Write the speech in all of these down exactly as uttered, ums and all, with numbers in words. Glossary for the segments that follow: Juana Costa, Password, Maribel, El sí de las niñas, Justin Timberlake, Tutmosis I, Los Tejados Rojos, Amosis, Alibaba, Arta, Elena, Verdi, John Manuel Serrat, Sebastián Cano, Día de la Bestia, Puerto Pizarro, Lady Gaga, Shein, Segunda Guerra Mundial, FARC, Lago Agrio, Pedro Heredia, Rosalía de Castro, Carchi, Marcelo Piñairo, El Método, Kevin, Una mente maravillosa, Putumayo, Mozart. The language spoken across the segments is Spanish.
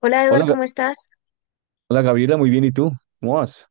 Hola Eduard, Hola, Ga- ¿cómo estás? hola Gabriela, muy bien. ¿Y tú? ¿Cómo vas?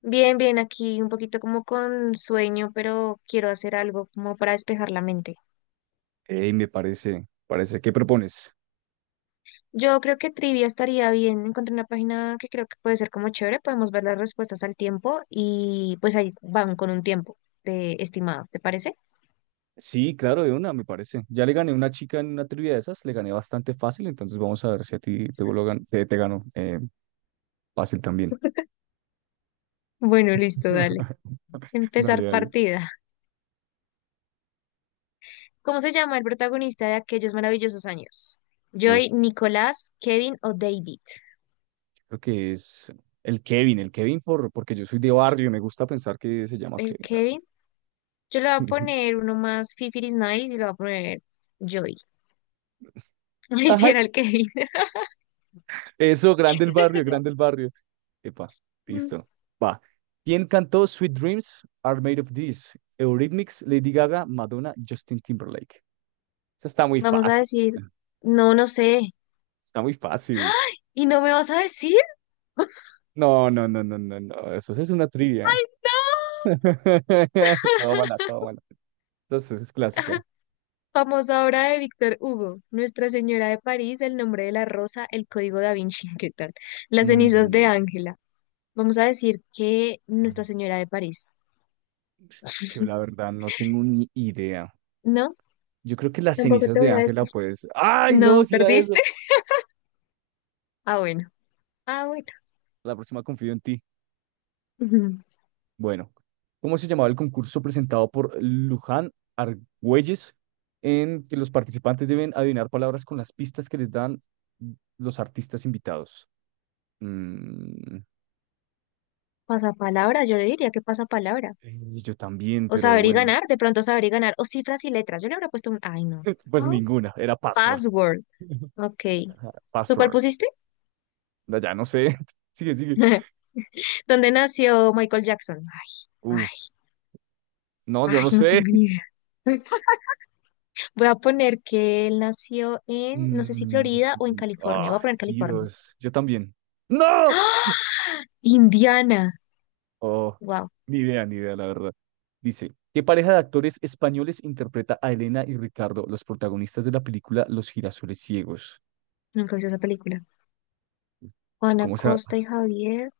Bien, bien, aquí un poquito como con sueño, pero quiero hacer algo como para despejar la mente. Ey, me parece, parece. ¿Qué propones? Yo creo que trivia estaría bien. Encontré una página que creo que puede ser como chévere. Podemos ver las respuestas al tiempo y pues ahí van con un tiempo de estimado, ¿te parece? Sí, claro, de una, me parece. Ya le gané a una chica en una trivia de esas, le gané bastante fácil, entonces vamos a ver si a ti te, vuelvo a gan- te, te gano eh, fácil también. Bueno, listo, dale. Dale, Empezar dale. partida. ¿Cómo se llama el protagonista de aquellos maravillosos años? Oh, ¿Joy, Nicolás, Kevin o David? creo que es el Kevin, el Kevin por, porque yo soy de barrio y me gusta pensar que se llama El Kevin, claro. Kevin. Yo le voy a poner uno más Fifiris Nice y le voy a poner Joy. No me Ajá, hiciera el Kevin. eso, grande el barrio, grande el barrio. Epa, listo. Va. ¿Quién cantó Sweet Dreams Are Made of This? Eurythmics, Lady Gaga, Madonna, Justin Timberlake. Esa está muy Vamos a fácil, decir, chica. no, no sé. Está muy fácil. ¡Ay! ¿Y no me vas a decir? ¡Ay, No, no, no, no, no, no. Eso sí es una trivia. no! Tómala, tómala. Entonces es clásica. Famosa obra de Víctor Hugo, Nuestra Señora de París, El nombre de la rosa, El código da Vinci, ¿qué tal? Las cenizas de Mm, Ángela. Vamos a decir que Nuestra Señora de París. yo la verdad no tengo ni idea. No, Yo creo que las tampoco cenizas te de voy a Ángela, decir. pues. ¡Ay, no! No, Si era eso. ¿perdiste? Ah, bueno. Ah, bueno. La próxima confío en ti. Ujú. Bueno, ¿cómo se llamaba el concurso presentado por Luján Argüelles en que los participantes deben adivinar palabras con las pistas que les dan los artistas invitados? Mm, Pasapalabra, yo le diría que pasapalabra. y yo también, O pero saber y bueno, ganar, de pronto saber y ganar. O cifras y letras. Yo le habría puesto un... Ay, no. pues ninguna, era password. Password. Ok. Ajá, ¿Tú cuál password. pusiste? No, ya no sé. Sigue, sigue. ¿Dónde nació Michael Jackson? Ay, Uh, no, ay, yo ay, no no sé. tengo ni idea. Voy a poner que él nació en, no sé si Mm, Florida o en California. ah, Voy a poner California. Dios. Yo también. ¡No! ¡Ah! Indiana. Oh, Wow, ni idea, ni idea, la verdad. Dice, ¿qué pareja de actores españoles interpreta a Elena y Ricardo, los protagonistas de la película Los girasoles ciegos? nunca he visto esa película. Juana ¿Cómo será? Costa y Javier.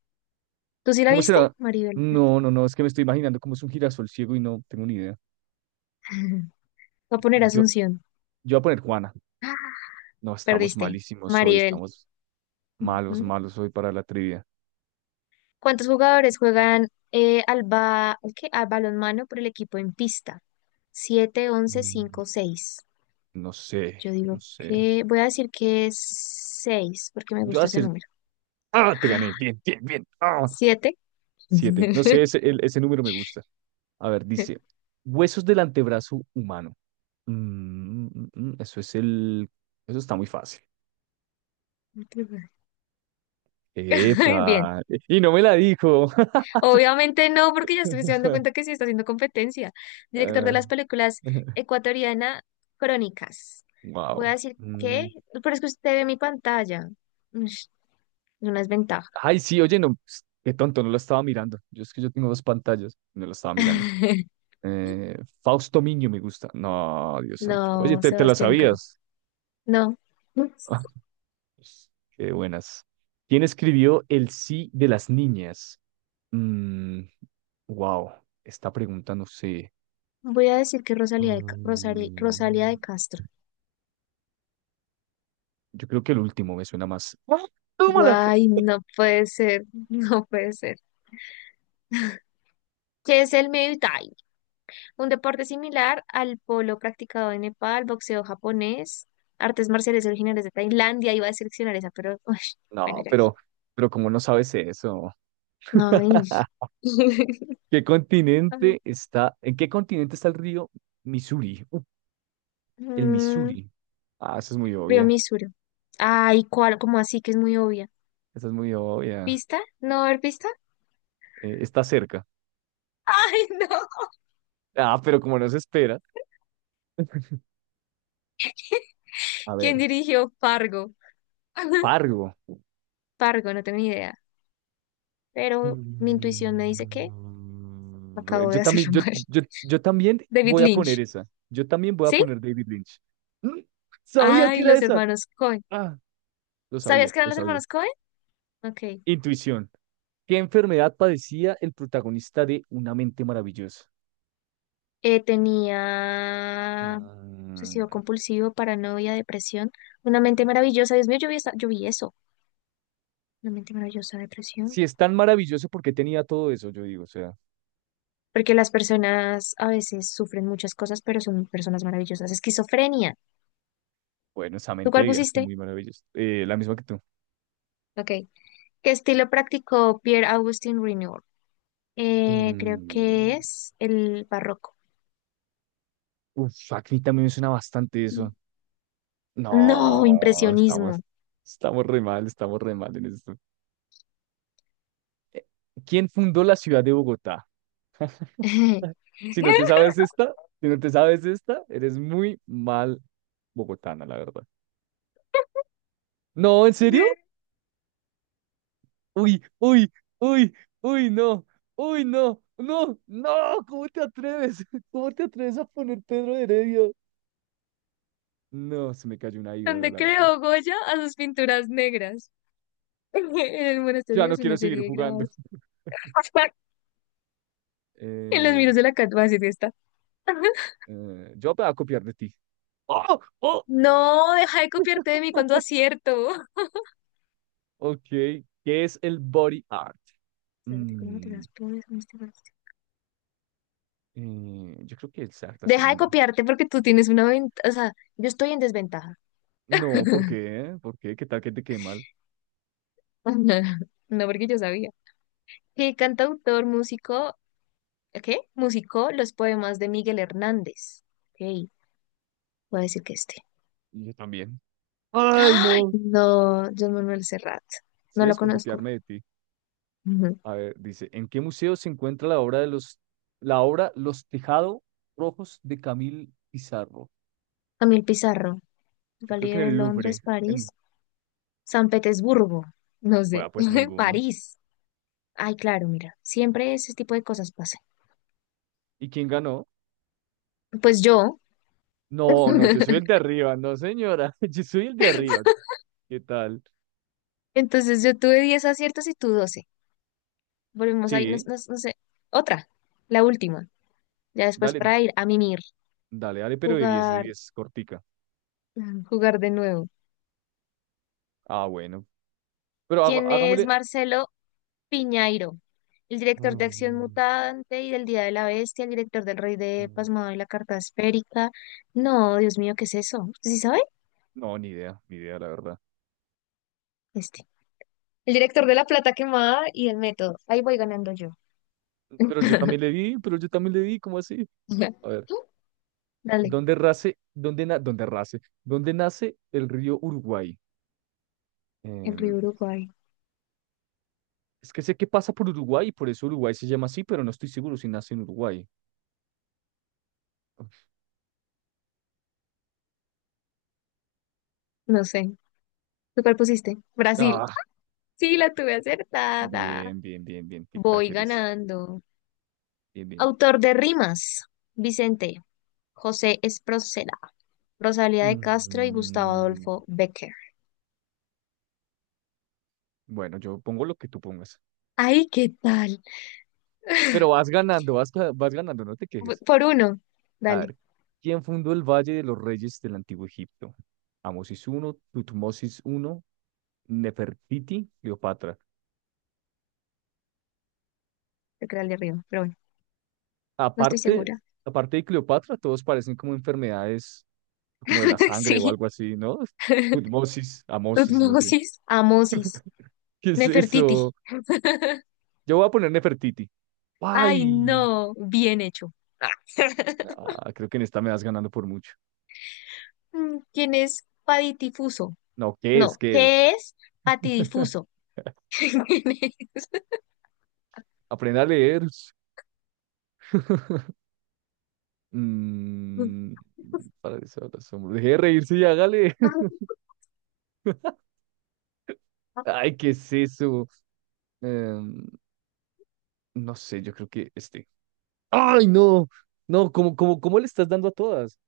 ¿Tú sí la ¿Cómo viste? será? Maribel, ¿verdad? No, no, no, es que me estoy imaginando cómo es un girasol ciego y no tengo ni idea. Voy a poner Yo, Asunción. yo voy a poner Juana. ¡Ah! No, estamos Perdiste. malísimos hoy, Maribel. estamos malos, Ujú. malos hoy para la trivia. ¿Cuántos jugadores juegan eh, al, ba- al qué, al balonmano por el equipo en pista? Siete, once, cinco, Mm, seis. No sé, Yo digo no sé. que voy a decir que es seis porque me Yo voy a gusta ese hacer... número. ¡Ah! Te gané. Bien, bien, bien. ¡Ah! Siete. Siete. No sé, ese, el- ese número me gusta. A ver, dice, huesos del antebrazo humano. Mm, mm, mm, mm, eso es el... Eso está muy fácil. Bien. Epa, y no me la dijo. Obviamente no, porque ya estoy dando cuenta que sí está haciendo competencia. Director de Ah, las películas ecuatoriana Crónicas. Voy a wow. decir que, Mm. pero es que usted ve mi pantalla. Ush, es una desventaja. Ay, sí, oye, no, ps, qué tonto, no lo estaba mirando. Yo es que yo tengo dos pantallas, no lo estaba mirando. Eh, Fausto Miño me gusta. No, Dios santo. Oye, No, te, te la Sebastián Cano. sabías. No. Ah, pues, qué buenas. ¿Quién escribió El sí de las niñas? Mm, Wow, esta pregunta no sé. Voy a decir que Rosalía de, Ca- Rosari- Rosalía de Mm, Castro. yo creo que el último me suena más. ¡Ah! ¡Tómala! Guay, no puede ser, no puede ser. ¿Qué es el Muay Thai? Un deporte similar al polo practicado en Nepal, boxeo japonés, artes marciales originales de Tailandia. Iba a seleccionar esa, pero uy, bueno, No, ya. pero, pero ¿cómo no sabes eso? No, ni- ¿Qué a ver, continente está? ¿En qué continente está el río Missouri? Uh, El mm, Missouri. Ah, esa es muy Río obvia. Misuro. Ay, ¿cuál? ¿Cómo así? Que es muy obvia. Esa es muy obvia. ¿Pista? ¿No va a haber pista? Eh, está cerca. Ay, no. Ah, pero como no se espera. A ¿Quién ver, dirigió Fargo? Fargo. Pargo, no tengo ni idea. Pero mi intuición me dice que Mm, acabo de Yo también, hacerlo yo, mal. yo, yo también David voy a poner Lynch. esa. Yo también voy a ¿Sí? poner David Lynch. ¡Mm! Sabía que Ay, era los esa. hermanos Coen. Ah, lo ¿Sabías sabía, que eran lo los sabía. hermanos Coen? Ok. Intuición. ¿Qué enfermedad padecía el protagonista de Una mente maravillosa? Eh, tenía Mm, obsesivo compulsivo, paranoia, depresión. Una mente maravillosa. Dios mío, yo vi, esa- yo vi eso. Una mente maravillosa, depresión. Si es tan maravilloso, ¿por qué tenía todo eso? Yo digo, o sea, Porque las personas a veces sufren muchas cosas, pero son personas maravillosas. Esquizofrenia. bueno, esa ¿Tú mente cuál debía ser pusiste? muy maravillosa. Eh, la misma que tú. Ok. ¿Qué estilo practicó Pierre-Augustin Renoir? Eh, creo que Mm, es el barroco. Uf, a mí también me suena bastante eso. No, No, estamos, impresionismo. estamos re mal, estamos re mal en esto. Eh, ¿Quién fundó la ciudad de Bogotá? Si no te sabes esta, si no te sabes esta, eres muy mal bogotana, la verdad. No, ¿en serio? Uy, uy, uy, uy, no, uy, no, no, no, ¿cómo te atreves? ¿Cómo te atreves a poner Pedro Heredia? No, se me cayó una ídola, Donde la verdad. creó Goya a sus pinturas negras. En el Ya monasterio no es quiero una seguir serie de jugando. grabados. En los Eh, miros de la Cat Basset está. eh, yo me voy a copiar de ti. Oh, ¡oh! No, deja de copiarte de mí cuando acierto. Ok, ¿qué es el body art? Espérate, ¿cómo te Mm, las pones? ¿Cómo te las- eh, yo creo que es la Deja de segunda. copiarte porque tú tienes una ventaja. O sea, yo estoy en desventaja. No, ¿por qué? ¿Por qué? ¿Qué tal que te quede mal? No, porque yo sabía. ¿Qué cantautor, músico, qué, musicó los poemas de Miguel Hernández? Ok, voy a decir que este. Y yo también. ¡Ay, ¡Ay! no! No, John Manuel Serrat. Sí, No lo es por conozco. copiarme de ti. Ujú. A ver, dice, ¿en qué museo se encuentra la obra de los, la obra Los Tejados Rojos de Camille Pizarro? Camil Pizarro. Yo creo que Galería en de el Londres, Louvre. París. En, San Petersburgo. No sé. Bueno, pues ninguno. París. Ay, claro, mira. Siempre ese tipo de cosas pasan. ¿Y quién ganó? Pues yo. No, no, yo soy el de arriba, no, señora. Yo soy el de arriba. ¿Qué tal? Entonces yo tuve diez aciertos y tú doce. Volvemos ahí, no, Sí, no- no sé. Otra, la última. Ya después dale, para ir a mimir, dale, dale, pero de diez de jugar, diez cortica. jugar de nuevo. Ah, bueno. Pero haga- ¿Quién es hagámosle. Marcelo Piñairo, el director de Acción Mm, Mutante y del Día de la Bestia, el director del Rey de mm, Pasmado y la Carta Esférica? No, Dios mío, ¿qué es eso? ¿Usted sí sabe? no, ni idea, ni idea, la verdad. Este. El director de La Plata Quemada y El Método. Ahí voy ganando yo. Pero yo también le di, pero yo también le di, ¿cómo así? A ver, Dale, ¿dónde nace, dónde na- dónde nace, dónde nace el río Uruguay? en Em, Río Uruguay. es que sé que pasa por Uruguay y por eso Uruguay se llama así, pero no estoy seguro si nace en Uruguay. No sé. ¿Tú cuál pusiste? Brasil. Ah, Sí, la tuve acertada. bien, bien, bien, bien, qué crack Voy eres. ganando. Bien, bien. Autor de rimas. Vicente José Esproceda, Rosalía de Castro y Gustavo Mm, Adolfo Becker. bueno, yo pongo lo que tú pongas. Ay, ¿qué tal? Pero vas ganando, vas, ca- vas ganando, no te quejes. Por uno. A Dale, ver, ¿quién fundó el Valle de los Reyes del Antiguo Egipto? Amosis I, Tutmosis I, Nefertiti, Cleopatra. te queda el de arriba, pero bueno, no estoy Aparte, segura. aparte de Cleopatra, todos parecen como enfermedades como de la sangre o Sí. algo así, ¿no? Tutmosis, Amosis, no sé. Tutmosis, Amosis, ¿Qué es Nefertiti. eso? Yo voy a poner Nefertiti. Ay, ¡Ay! no, bien hecho. Ah, creo que en esta me vas ganando por mucho. Mm, ¿quién es Patidifuso? No, ¿qué es? No, ¿Qué es? ¿qué es patidifuso? ¿Quién es? Aprenda a leer. Mm, para desahogar el asombro. Deje de reírse y hágale. Ay, ¿qué es eso? Em, no sé, yo creo que este. ¡Ay, no! No, ¿cómo, cómo, cómo le estás dando a todas?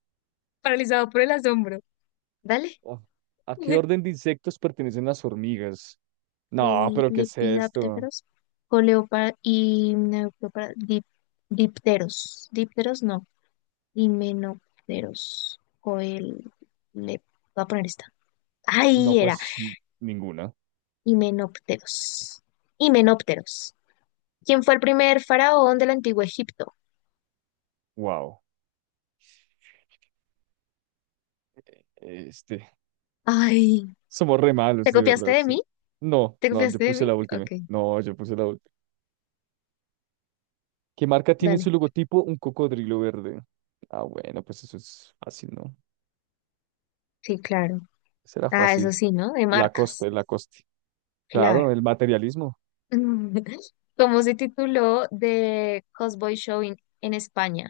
Paralizado por el asombro. Dale. Oh, ¿a qué orden de insectos pertenecen las hormigas? No, le- pero ¿qué es esto? Lepidápteros, coleópar y neoprópara- dip- dipteros, dípteros no, himenópteros, coel, le, voy a poner esta. No, Ahí era, pues n- ninguna. himenópteros, himenópteros. ¿Quién fue el primer faraón del antiguo Egipto? Wow. Este. Ay, Somos re malos, ¿te de copiaste verdad. de mí? No, ¿Te no, yo copiaste de puse mí? la última. Ok, No, yo puse la última. ¿Qué marca tiene en su dale. logotipo? Un cocodrilo verde. Ah, bueno, pues eso es fácil, ¿no? Sí, claro. Será Ah, eso fácil. sí, ¿no? De marcas. Lacoste, Lacoste. Claro. Claro, el materialismo. ¿Cómo se tituló The Cosboy Show in- en España?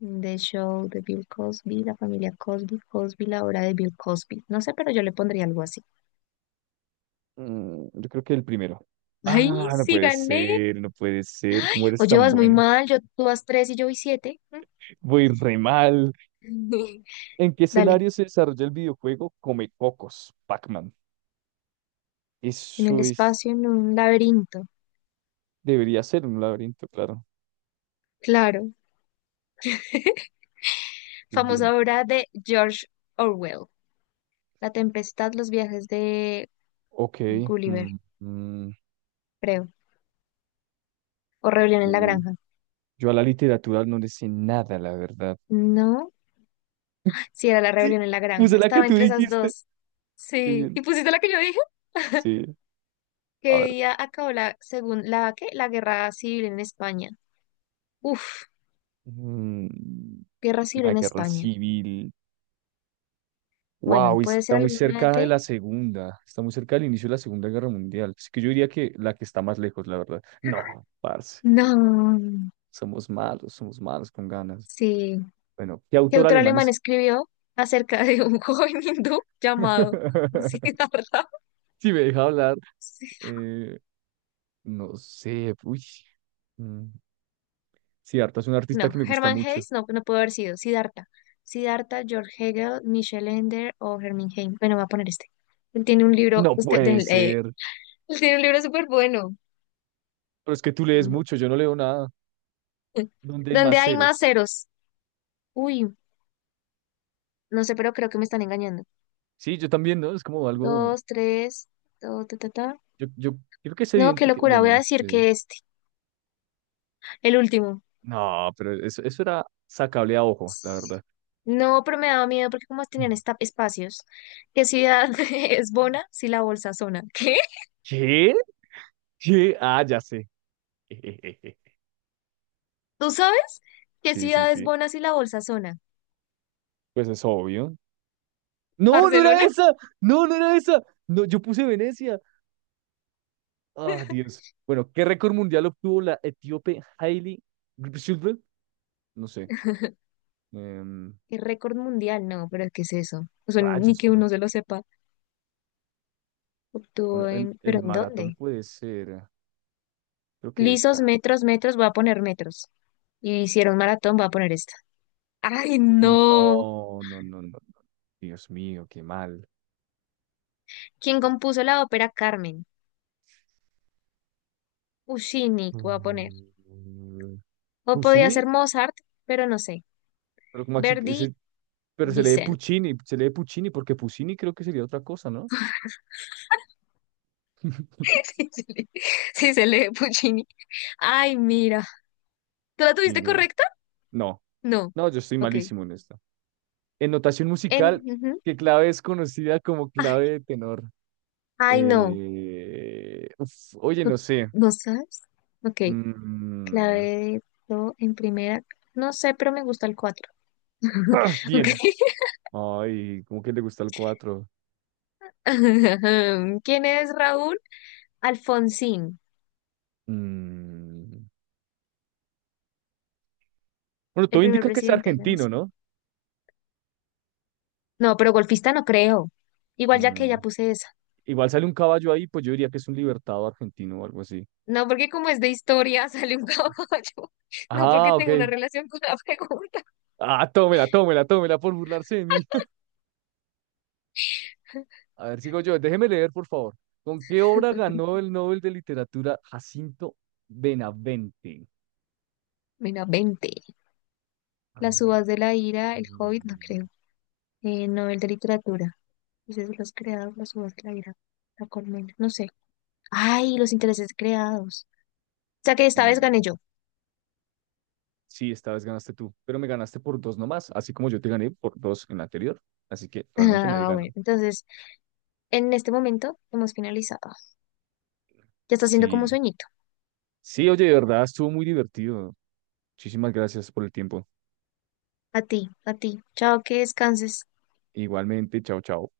The Show de Bill Cosby, La familia Cosby, Cosby, la hora de Bill Cosby. No sé, pero yo le pondría algo así. Mm, yo creo que el primero. ¡Ay, Ah, no sí puede gané! ser, no puede ser. ¿Cómo O eres tan llevas muy bueno? mal, yo, tú vas tres y yo voy siete. Voy re mal. ¿En qué Dale, escenario se desarrolla el videojuego Come Cocos, Pac-Man? en el Eso es, espacio, en un laberinto. debería ser un laberinto, claro. Claro. Bien, bien. Famosa obra de George Orwell. La tempestad, los viajes de Ok. Gulliver, Mm, mm, creo. O Rebelión en la mm. Granja. Yo a la literatura no le sé nada, la verdad. No, sí era la Sí, Rebelión en la puse Granja. la que Estaba tú entre esas dijiste. dos. Qué Sí. bien. ¿Y pusiste la que yo dije? Sí, a ¿Qué ver. día acabó la, según, la, qué, la guerra civil en España? Uf, Mm, guerra civil la en guerra España. civil. Bueno, Wow, puede ser está muy alguna cerca de de... la segunda. Está muy cerca del inicio de la Segunda Guerra Mundial. Así que yo diría que la que está más lejos, la verdad. No, parce. No, Somos malos, somos malos con ganas. sí. Bueno, ¿qué ¿Qué autor autor alemán alemán es? escribió acerca de un joven hindú llamado Siddhartha? Si me deja hablar, Sí. eh, no sé, uy. Mm, sí, Arta es un artista No, que me gusta Hermann mucho. Hesse, no, no pudo haber sido. Siddhartha. Siddhartha, George Hegel, Michel Ender o Hermann Hesse. Bueno, voy a poner este. Él tiene un libro, No usted, puede del- eh, ser. él tiene un libro súper bueno. Pero es que tú lees Mm. mucho, yo no leo nada donde hay ¿Dónde más hay más ceros. ceros? Uy. No sé, pero creo que me están engañando. Sí, yo también, ¿no? Es como algo, Dos, tres, do, ta, ta, ta. yo, yo creo que es No, qué evidente que, locura, bueno, voy a no decir sé. que este, el último. No, pero eso, eso era sacable a ojo, la verdad. No, pero me daba miedo porque como tenían Yeah. esta- espacios. ¿Qué ciudad es Bona si la bolsa zona? ¿Qué? ¿Qué? ¿Qué? Ah, ya sé. ¿Tú sabes? ¿Qué Sí, sí, ciudad es sí. Bona si la bolsa zona? Pues es obvio. No, no era ¿Barcelona? esa. No, no era esa. No, yo puse Venecia. Ah, Dios. Bueno, ¿qué récord mundial obtuvo la etíope Hailey Gebrselassie? No sé. Em, ¿Qué récord mundial? No, pero ¿qué es eso? O sea, ni Rayos, que uno se lo sepa. Bueno, Obtuvo en- en... ¿Pero el en maratón dónde? puede ser, creo que Lisos, esta. metros, metros, voy a poner metros. Y hicieron maratón, voy a poner esta. ¡Ay, no! No, no, no, no, no. Dios mío, qué mal. ¿Quién compuso la ópera Carmen? Puccini, voy a poner. Mm, O podía Puccini, ser Mozart, pero no sé. pero Maxi Verdi, ese- pero se lee Vicente. Puccini, se lee Puccini porque Puccini creo que sería otra cosa, ¿no? Sí, se lee sí se lee Puccini. Ay, mira. ¿Tú la tuviste Ninguna. correcta? No, No. no, yo estoy Ok. malísimo en esto. En notación En, musical, ujú. ¿qué clave es conocida como clave Ay, de tenor? ay, no. Eh, uf, oye, no ¿Tú sé. no sabes? Ok. Clave Mm, de do en primera. No sé, pero me gusta el cuatro. ah, Ok. bien, Ay, ¿cómo que le gusta el cuatro? ¿Quién es Raúl? Alfonsín, Bueno, el todo primer indica que es presidente. argentino, ¿no? No, pero golfista no creo. Igual ya que Mm, ya puse esa. Igual sale un caballo ahí, pues yo diría que es un libertado argentino o algo así. No, porque como es de historia, sale un caballo. No, porque Ah, tengo una ok. relación con la pregunta. Ah, tómela, tómela, tómela por burlarse de mí. A ver, sigo yo. Déjeme leer, por favor. ¿Con qué obra ganó el Nobel de Literatura Jacinto Benavente? Mira, veinte. Las Mm, uvas de la ira, el Hobbit, no creo. Eh, novel de literatura. Dices los creados, las uvas de la ira. La colmena, no sé. Ay, los intereses creados. O sea que esta ni vez idea. gané yo. Sí, esta vez ganaste tú, pero me ganaste por dos nomás, así como yo te gané por dos en la anterior. Así que realmente nadie Ah, ganó. bueno. Entonces, en este momento hemos finalizado. Ya está haciendo como Sí, sueñito. sí, oye, de verdad, estuvo muy divertido. Muchísimas gracias por el tiempo. A ti, a ti. Chao, que descanses. Igualmente, chao, chao.